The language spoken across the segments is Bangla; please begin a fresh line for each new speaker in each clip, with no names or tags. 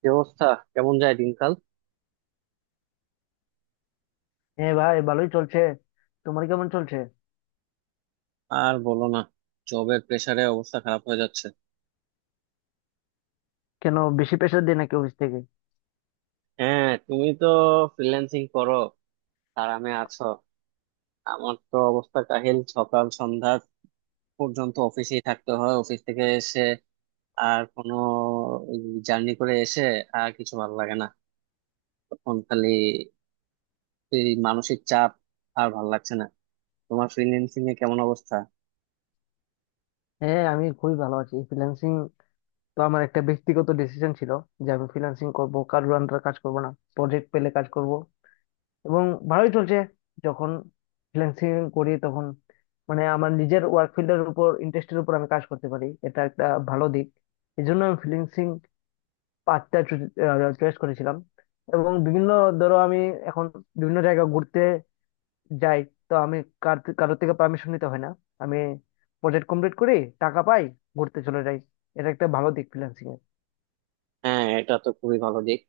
কি অবস্থা? কেমন যায় দিনকাল?
হ্যাঁ ভাই, ভালোই চলছে। তোমার কেমন চলছে?
আর বলো না, জবের প্রেসারে অবস্থা খারাপ হয়ে যাচ্ছে।
কেন, বেশি প্রেশার দেয় নাকি অফিস থেকে?
হ্যাঁ, তুমি তো ফ্রিল্যান্সিং করো, আরামে আছো। আমার তো অবস্থা কাহিল, সকাল সন্ধ্যা পর্যন্ত অফিসেই থাকতে হয়। অফিস থেকে এসে আর কোনো জার্নি করে এসে আর কিছু ভালো লাগে না। তখন খালি এই মানসিক চাপ, আর ভালো লাগছে না। তোমার ফ্রিল্যান্সিং এ কেমন অবস্থা?
হ্যাঁ, আমি খুবই ভালো আছি। ফ্রিল্যান্সিং তো আমার একটা ব্যক্তিগত ডিসিশন ছিল যে আমি ফ্রিল্যান্সিং করব, কারোর আন্ডারে কাজ করব না। প্রজেক্ট পেলে কাজ করব, এবং ভালোই চলছে। যখন ফ্রিল্যান্সিং করি তখন মানে আমার নিজের ওয়ার্ক ফিল্ডের উপর, ইন্টারেস্টের উপর আমি কাজ করতে পারি, এটা একটা ভালো দিক। এই জন্য আমি ফ্রিল্যান্সিং পাঁচটা চয়েস করেছিলাম। এবং বিভিন্ন, ধরো আমি এখন বিভিন্ন জায়গা ঘুরতে যাই, তো আমি কার কারোর থেকে পারমিশন নিতে হয় না। আমি প্রজেক্ট কমপ্লিট করি, টাকা পাই, ঘুরতে চলে যাই। এটা একটা ভালো দিক ফ্রিল্যান্সিং এর।
হ্যাঁ, এটা তো খুবই ভালো দিক,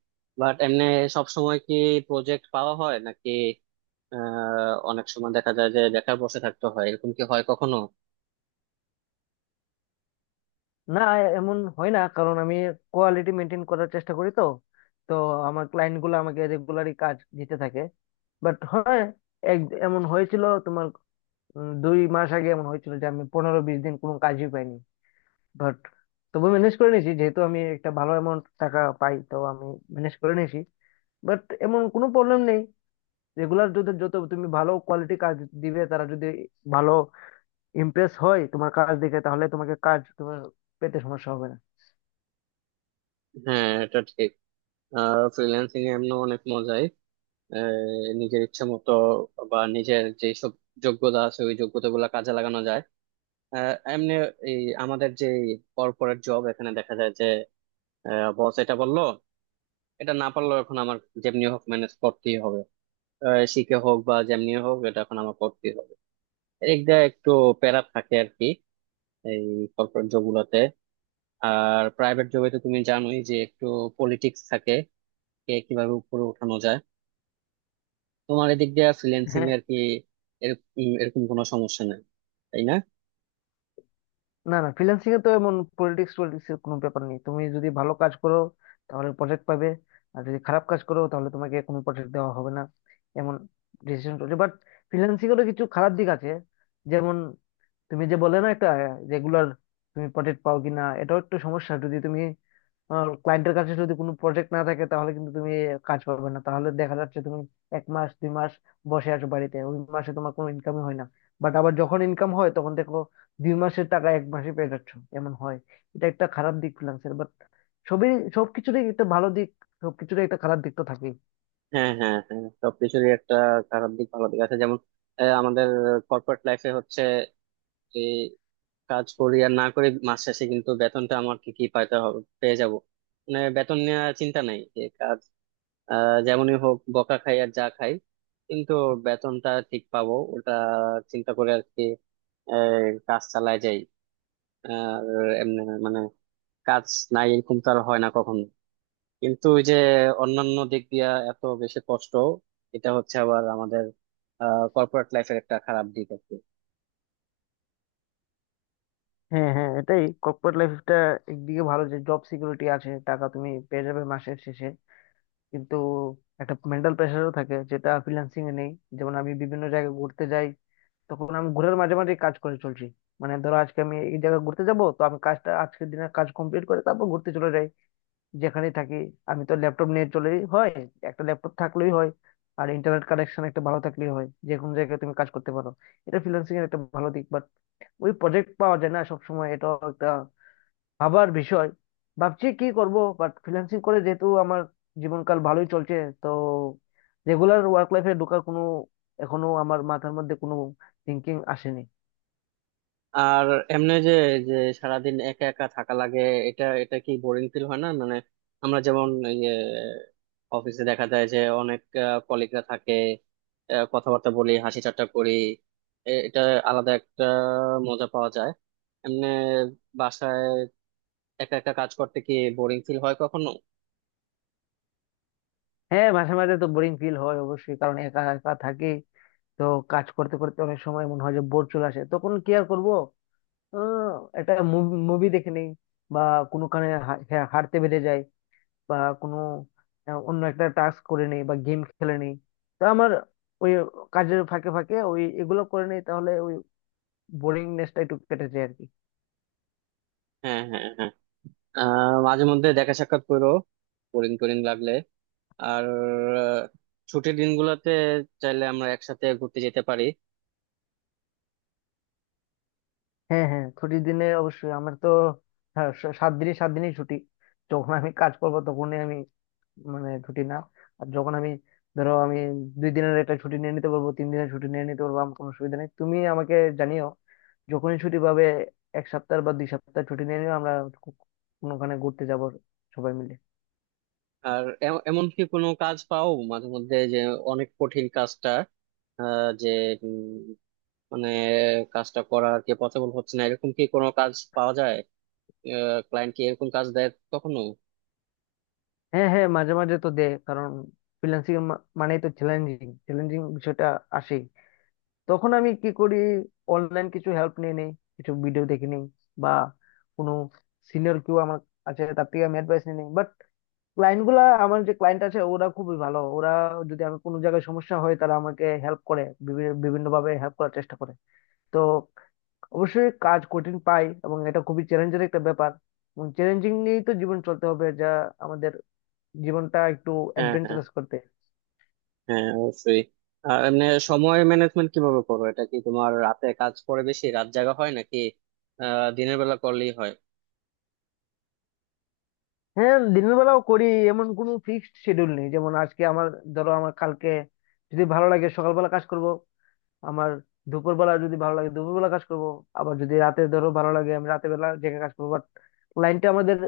বাট এমনি সব সময় কি প্রজেক্ট পাওয়া হয় নাকি? অনেক সময় দেখা যায় যে বেকার বসে থাকতে হয়, এরকম কি হয় কখনো?
না, এমন হয় না, কারণ আমি কোয়ালিটি মেনটেন করার চেষ্টা করি, তো তো আমার ক্লায়েন্ট গুলো আমাকে রেগুলারই কাজ দিতে থাকে। বাট হ্যাঁ, এক এমন হয়েছিল, তোমার 2 মাস আগে এমন হয়েছিল যে আমি 15-20 দিন কোনো কাজই পাইনি। বাট তবু ম্যানেজ করে নিয়েছি, যেহেতু আমি একটা ভালো অ্যামাউন্ট টাকা পাই, তো আমি ম্যানেজ করে নিয়েছি। বাট এমন কোনো প্রবলেম নেই, রেগুলার যদি যত তুমি ভালো কোয়ালিটি কাজ দিবে, তারা যদি ভালো ইমপ্রেস হয় তোমার কাজ দেখে, তাহলে তোমাকে কাজ তোমার পেতে সমস্যা হবে না।
হ্যাঁ, এটা ঠিক। ফ্রিল্যান্সিং এ এমন অনেক মজাই। আহ, নিজের ইচ্ছে মতো বা নিজের যেসব যোগ্যতা আছে ওই যোগ্যতা গুলা কাজে লাগানো যায়। এমনি এই আমাদের যে কর্পোরেট জব, এখানে দেখা যায় যে বস এটা বললো, এটা না পারলেও এখন আমার যেমনি হোক ম্যানেজ করতেই হবে। শিখে হোক বা যেমনি হোক, এটা এখন আমার করতেই হবে। এদিক দিয়ে একটু প্যারা থাকে আর কি এই কর্পোরেট জব গুলাতে। আর প্রাইভেট জবে তো তুমি জানোই যে একটু পলিটিক্স থাকে, কে কিভাবে উপরে উঠানো যায়। তোমার এদিক দিয়ে ফ্রিল্যান্সিং
হ্যাঁ।
এর কি এরকম এরকম কোনো সমস্যা নেই, তাই না?
না না, ফ্রিল্যান্সিং এ তো এমন পলিটিক্স পলিটিক্স এর কোনো ব্যাপার নেই। তুমি যদি ভালো কাজ করো তাহলে প্রজেক্ট পাবে, আর যদি খারাপ কাজ করো তাহলে তোমাকে কোনো প্রজেক্ট দেওয়া হবে না। এমন ডিসিশন চলছে। বাট ফ্রিল্যান্সিং এরও কিছু খারাপ দিক আছে, যেমন তুমি যে বলে না, একটা রেগুলার তুমি প্রজেক্ট পাও কিনা, এটাও একটু সমস্যা। যদি তুমি ক্লায়েন্টের কাছে যদি কোনো প্রজেক্ট না থাকে তাহলে কিন্তু তুমি কাজ পাবে না, তাহলে দেখা যাচ্ছে তুমি এক মাস দুই মাস বসে আছো বাড়িতে, ওই মাসে তোমার কোনো ইনকামই হয় না। বাট আবার যখন ইনকাম হয় তখন দেখো 2 মাসের টাকা এক মাসে পেয়ে যাচ্ছ, এমন হয়। এটা একটা খারাপ দিক ফ্রিল্যান্সের। বাট সবই, সবকিছুরই একটা ভালো দিক, সবকিছুরই একটা খারাপ দিক তো থাকেই।
হ্যাঁ, হ্যাঁ, হ্যাঁ, সবকিছুরই একটা খারাপ দিক ভালো দিক আছে। যেমন আমাদের কর্পোরেট লাইফে হচ্ছে যে কাজ করি আর না করি, মাস শেষে কিন্তু বেতনটা আমার কি কি পাইতে হবে পেয়ে যাব। মানে বেতন নেওয়ার চিন্তা নাই, যে কাজ যেমনই হোক, বকা খাই আর যা খাই, কিন্তু বেতনটা ঠিক পাবো, ওটা চিন্তা করে আর কি এই কাজ চালায় যাই। আর এমনি মানে কাজ নাই এরকম তো আর হয় না কখনো। কিন্তু ওই যে অন্যান্য দিক দিয়া এত বেশি কষ্ট, এটা হচ্ছে আবার আমাদের কর্পোরেট লাইফের একটা খারাপ দিক আছে।
হ্যাঁ হ্যাঁ, এটাই কর্পোরেট লাইফটা, একদিকে ভালো যে জব সিকিউরিটি আছে, টাকা তুমি পেয়ে যাবে মাসের শেষে, কিন্তু একটা মেন্টাল প্রেশারও থাকে যেটা ফ্রিল্যান্সিং এ নেই। যেমন আমি বিভিন্ন জায়গায় ঘুরতে যাই, তখন আমি ঘোরের মাঝে মাঝে কাজ করে চলছি। মানে ধরো আজকে আমি এই জায়গায় ঘুরতে যাব, তো আমি কাজটা আজকের দিনের কাজ কমপ্লিট করে তারপর ঘুরতে চলে যাই। যেখানেই থাকি, আমি তো ল্যাপটপ নিয়ে চলেই হয়, একটা ল্যাপটপ থাকলেই হয়, আর ইন্টারনেট কানেকশন একটা ভালো থাকলেই হয়, যে কোনো জায়গায় তুমি কাজ করতে পারো। এটা ফ্রিল্যান্সিং এর একটা ভালো দিক। বাট ওই প্রজেক্ট পাওয়া যায় না সবসময়, এটা একটা ভাবার বিষয়, ভাবছি কি করব। বাট ফ্রিল্যান্সিং করে যেহেতু আমার জীবনকাল ভালোই চলছে, তো রেগুলার ওয়ার্ক লাইফে ঢোকার কোনো, এখনো আমার মাথার মধ্যে কোনো থিঙ্কিং আসেনি।
আর এমনি যে যে সারাদিন একা একা থাকা লাগে, এটা এটা কি বোরিং ফিল হয় না? মানে আমরা যেমন এই যে অফিসে দেখা যায় যে অনেক কলিগরা থাকে, কথাবার্তা বলি, হাসি ঠাট্টা করি, এটা আলাদা একটা মজা পাওয়া যায়। এমনি বাসায় একা একা কাজ করতে কি বোরিং ফিল হয় কখনো?
হ্যাঁ, মাঝে মাঝে তো বোরিং ফিল হয় অবশ্যই, কারণ একা একা থাকি, তো কাজ করতে করতে অনেক সময় মনে হয় যে বোর চলে আসে, তখন কি আর করবো, আহ, একটা মুভি দেখে নেই, বা কোনো কারণে হ্যাঁ, হাঁটতে বেড়ে যায়, বা কোনো অন্য একটা টাস্ক করে নেই, বা গেম খেলে নেই। তো আমার ওই কাজের ফাঁকে ফাঁকে ওই এগুলো করে নেই, তাহলে ওই বোরিংনেসটা একটু কেটে যায় আর কি।
হ্যাঁ, হ্যাঁ, হ্যাঁ, মাঝে মধ্যে দেখা সাক্ষাৎ করো বোরিং টোরিং লাগলে। আর আহ, ছুটির দিনগুলোতে চাইলে আমরা একসাথে ঘুরতে যেতে পারি।
হ্যাঁ হ্যাঁ, ছুটির দিনে অবশ্যই আমার তো হ্যাঁ, 7 দিনই 7 দিনই ছুটি। যখন আমি কাজ করবো তখনই আমি, মানে ছুটি না। আর যখন আমি, ধরো আমি 2 দিনের একটা ছুটি নিয়ে নিতে পারবো, 3 দিনের ছুটি নিয়ে নিতে পারবো, আমার কোনো অসুবিধা নেই। তুমি আমাকে জানিও, যখনই ছুটি পাবে এক সপ্তাহ বা 2 সপ্তাহ ছুটি নিয়ে নিও, আমরা কো- কোনোখানে ঘুরতে যাব সবাই মিলে।
আর এমনকি কোনো কাজ পাও মাঝে মধ্যে যে অনেক কঠিন কাজটা, আহ, যে উম, মানে কাজটা করা আর কি পসিবল হচ্ছে না, এরকম কি কোনো কাজ পাওয়া যায়? ক্লায়েন্ট কি এরকম কাজ দেয় কখনো?
হ্যাঁ হ্যাঁ, মাঝে মাঝে তো দে, কারণ ফ্রিল্যান্সিং মানেই তো চ্যালেঞ্জিং, চ্যালেঞ্জিং বিষয়টা আসেই। তখন আমি কি করি, অনলাইন কিছু হেল্প নিয়ে নিই, কিছু ভিডিও দেখে নিই, বা কোনো সিনিয়র কেউ আমার আছে তার থেকে আমি অ্যাডভাইস নিয়ে নিই। ক্লায়েন্ট গুলা আমার যে ক্লায়েন্ট আছে ওরা খুবই ভালো, ওরা যদি আমি কোনো জায়গায় সমস্যা হয় তারা আমাকে হেল্প করে, বিভিন্ন ভাবে হেল্প করার চেষ্টা করে। তো অবশ্যই কাজ কঠিন পাই, এবং এটা খুবই চ্যালেঞ্জের একটা ব্যাপার। এবং চ্যালেঞ্জিং নিয়েই তো জীবন চলতে হবে, যা আমাদের জীবনটা একটু
হ্যাঁ, হ্যাঁ,
অ্যাডভেঞ্চারাস করতে।
হ্যাঁ, অবশ্যই। আর এমনি সময় ম্যানেজমেন্ট কিভাবে করো? এটা কি তোমার রাতে কাজ করে বেশি, রাত জাগা হয় নাকি দিনের বেলা করলেই হয়?
হ্যাঁ, দিনের বেলাও করি। এমন কোনো ফিক্সড শিডিউল নেই, যেমন আজকে আমার, ধরো আমার কালকে যদি ভালো লাগে সকালবেলা কাজ করব, আমার দুপুরবেলা যদি ভালো লাগে দুপুরবেলা কাজ করব, আবার যদি রাতে ধরো ভালো লাগে আমি রাতের বেলা জেগে কাজ করবো। বাট ক্লায়েন্টটা আমাদের,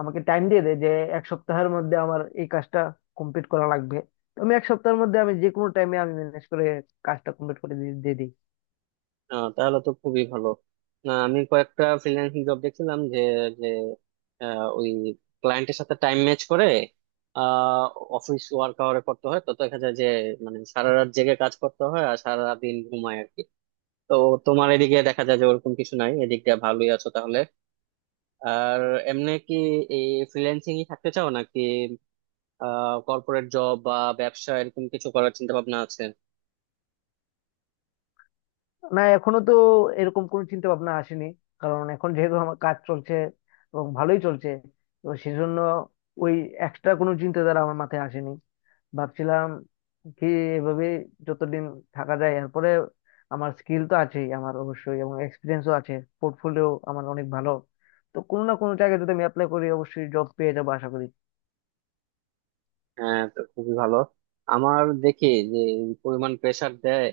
আমাকে টাইম দিয়ে দেয় যে এক সপ্তাহের মধ্যে আমার এই কাজটা কমপ্লিট করা লাগবে, তো আমি এক সপ্তাহের মধ্যে আমি যে কোনো টাইমে আমি ম্যানেজ করে কাজটা কমপ্লিট করে দিয়ে দিয়ে দিই।
তাহলে তো খুবই ভালো। না, আমি কয়েকটা ফ্রিল্যান্সিং জব দেখছিলাম যে যে আহ, ওই ক্লায়েন্টের সাথে টাইম ম্যাচ করে অফিস ওয়ার্ক আওয়ারে করতে হয়, তো দেখা যায় যে মানে সারা রাত জেগে কাজ করতে হয় আর সারা দিন ঘুমায় আর কি। তো তোমার এদিকে দেখা যায় যে ওরকম কিছু নাই, এদিক দিয়ে ভালোই আছো তাহলে। আর এমনি কি এই ফ্রিল্যান্সিং থাকতে চাও নাকি কর্পোরেট জব বা ব্যবসা এরকম কিছু করার চিন্তা ভাবনা আছে?
না এখনো তো এরকম কোনো চিন্তা ভাবনা আসেনি, কারণ এখন যেহেতু আমার কাজ চলছে এবং ভালোই চলছে, তো সেজন্য ওই এক্সট্রা কোনো চিন্তাধারা আমার মাথায় আসেনি। ভাবছিলাম কি, এভাবে যতদিন থাকা যায়, এরপরে আমার স্কিল তো আছেই আমার অবশ্যই, এবং এক্সপিরিয়েন্সও আছে, পোর্টফোলিও আমার অনেক ভালো, তো কোনো না কোনো জায়গায় যদি আমি অ্যাপ্লাই করি অবশ্যই জব পেয়ে যাবো আশা করি।
হ্যাঁ, তো খুবই ভালো। আমার দেখি যে এই পরিমাণ প্রেসার দেয়,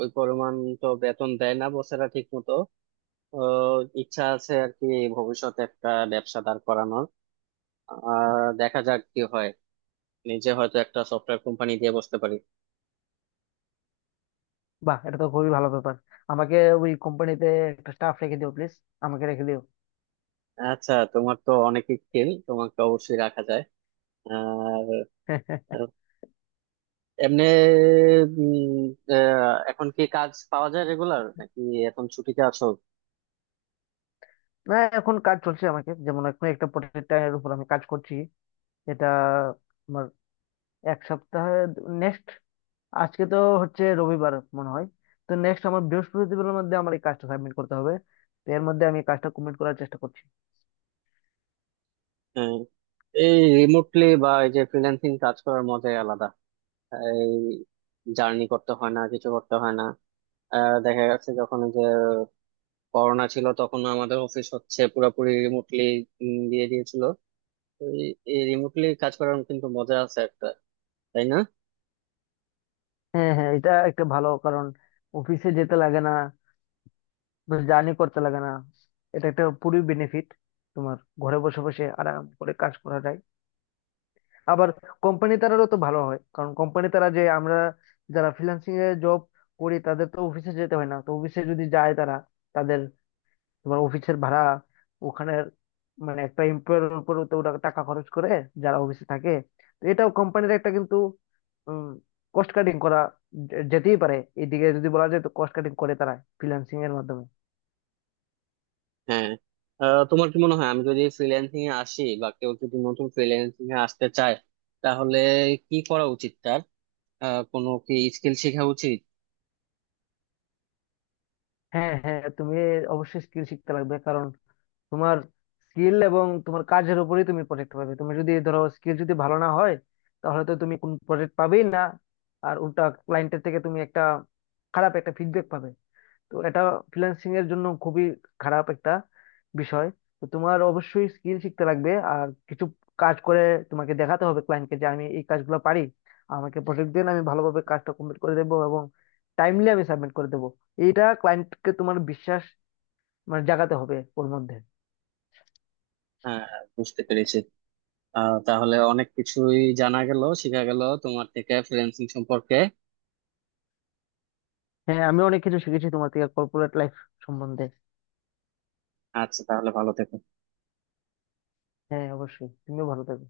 ওই পরিমাণ তো বেতন দেয় না বসেরা ঠিক মতো। ইচ্ছা আছে আর কি ভবিষ্যতে একটা ব্যবসা দাঁড় করানোর, আর দেখা যাক কি হয়, নিজে হয়তো একটা সফটওয়্যার কোম্পানি দিয়ে বসতে পারি।
বাহ, এটা তো খুবই ভালো ব্যাপার। আমাকে ওই কোম্পানিতে একটা স্টাফ রেখে দিও প্লিজ, আমাকে রেখে দিও।
আচ্ছা, তোমার তো অনেক স্কিল, তোমাকে অবশ্যই রাখা যায়। আর এমনি উম, এখন কি কাজ পাওয়া যায় রেগুলার নাকি এখন ছুটিতে আছো?
না, এখন কাজ চলছে, আমাকে যেমন এখন একটা প্রোডাক্টের উপর আমি কাজ করছি। এটা আমার এক সপ্তাহে, নেক্সট, আজকে তো হচ্ছে রবিবার মনে হয়, তো নেক্সট আমার বৃহস্পতিবারের মধ্যে আমার এই কাজটা সাবমিট করতে হবে, তো এর মধ্যে আমি কাজটা কমপ্লিট করার চেষ্টা করছি।
উম, এই রিমোটলি বা এই যে ফ্রিল্যান্সিং কাজ করার মজাই আলাদা। এই জার্নি করতে হয় না, কিছু করতে হয় না। দেখা যাচ্ছে যখন এই যে করোনা ছিল তখন আমাদের অফিস হচ্ছে পুরোপুরি রিমোটলি দিয়ে দিয়েছিল। তো এই এই রিমোটলি কাজ করার কিন্তু মজা আছে একটা, তাই না?
হ্যাঁ হ্যাঁ, এটা একটা ভালো কারণ, অফিসে যেতে লাগে না, জার্নি করতে লাগে না, এটা একটা পুরো বেনিফিট তোমার, ঘরে বসে বসে আরাম করে কাজ করা যায়। আবার কোম্পানি তারারও তো ভালো হয়, কারণ কোম্পানি তারা, যে আমরা যারা ফ্রিল্যান্সিং এ জব করি তাদের তো অফিসে যেতে হয় না, তো অফিসে যদি যায় তারা, তাদের তোমার অফিসের ভাড়া ওখানে, মানে একটা এমপ্লয়ের উপর তো ওরা টাকা খরচ করে যারা অফিসে থাকে। তো এটাও কোম্পানির একটা কিন্তু কস্ট কাটিং করা যেতেই পারে, এদিকে যদি বলা যায়, তো কস্ট কাটিং করে তারা ফ্রিল্যান্সিং এর মাধ্যমে।
হ্যাঁ, তোমার কি মনে হয় আমি যদি ফ্রিল্যান্সিং এ আসি বা কেউ যদি নতুন ফ্রিল্যান্সিং এ আসতে চায়, তাহলে কি করা উচিত তার? কোনো কি স্কিল শেখা উচিত?
হ্যাঁ হ্যাঁ, তুমি অবশ্যই স্কিল শিখতে লাগবে, কারণ তোমার স্কিল এবং তোমার কাজের উপরেই তুমি প্রজেক্ট পাবে। তুমি যদি ধরো স্কিল যদি ভালো না হয়, তাহলে তো তুমি কোন প্রজেক্ট পাবেই না, আর উল্টা ক্লায়েন্টের থেকে তুমি একটা খারাপ একটা ফিডব্যাক পাবে। তো এটা ফ্রিল্যান্সিং এর জন্য খুবই খারাপ একটা বিষয়। তো তোমার অবশ্যই স্কিল শিখতে লাগবে, আর কিছু কাজ করে তোমাকে দেখাতে হবে ক্লায়েন্টকে, যে আমি এই কাজগুলো পারি, আমাকে প্রজেক্ট দিন, আমি ভালোভাবে কাজটা কমপ্লিট করে দেবো এবং টাইমলি আমি সাবমিট করে দেবো। এইটা ক্লায়েন্টকে তোমার বিশ্বাস, মানে জাগাতে হবে ওর মধ্যে।
হ্যাঁ, বুঝতে পেরেছি। তাহলে অনেক কিছুই জানা গেল, শেখা গেল তোমার থেকে ফ্রিল্যান্সিং সম্পর্কে।
হ্যাঁ, আমি অনেক কিছু শিখেছি তোমার থেকে কর্পোরেট লাইফ সম্বন্ধে।
আচ্ছা, তাহলে ভালো থেকো।
হ্যাঁ অবশ্যই, তুমিও ভালো থাকবে।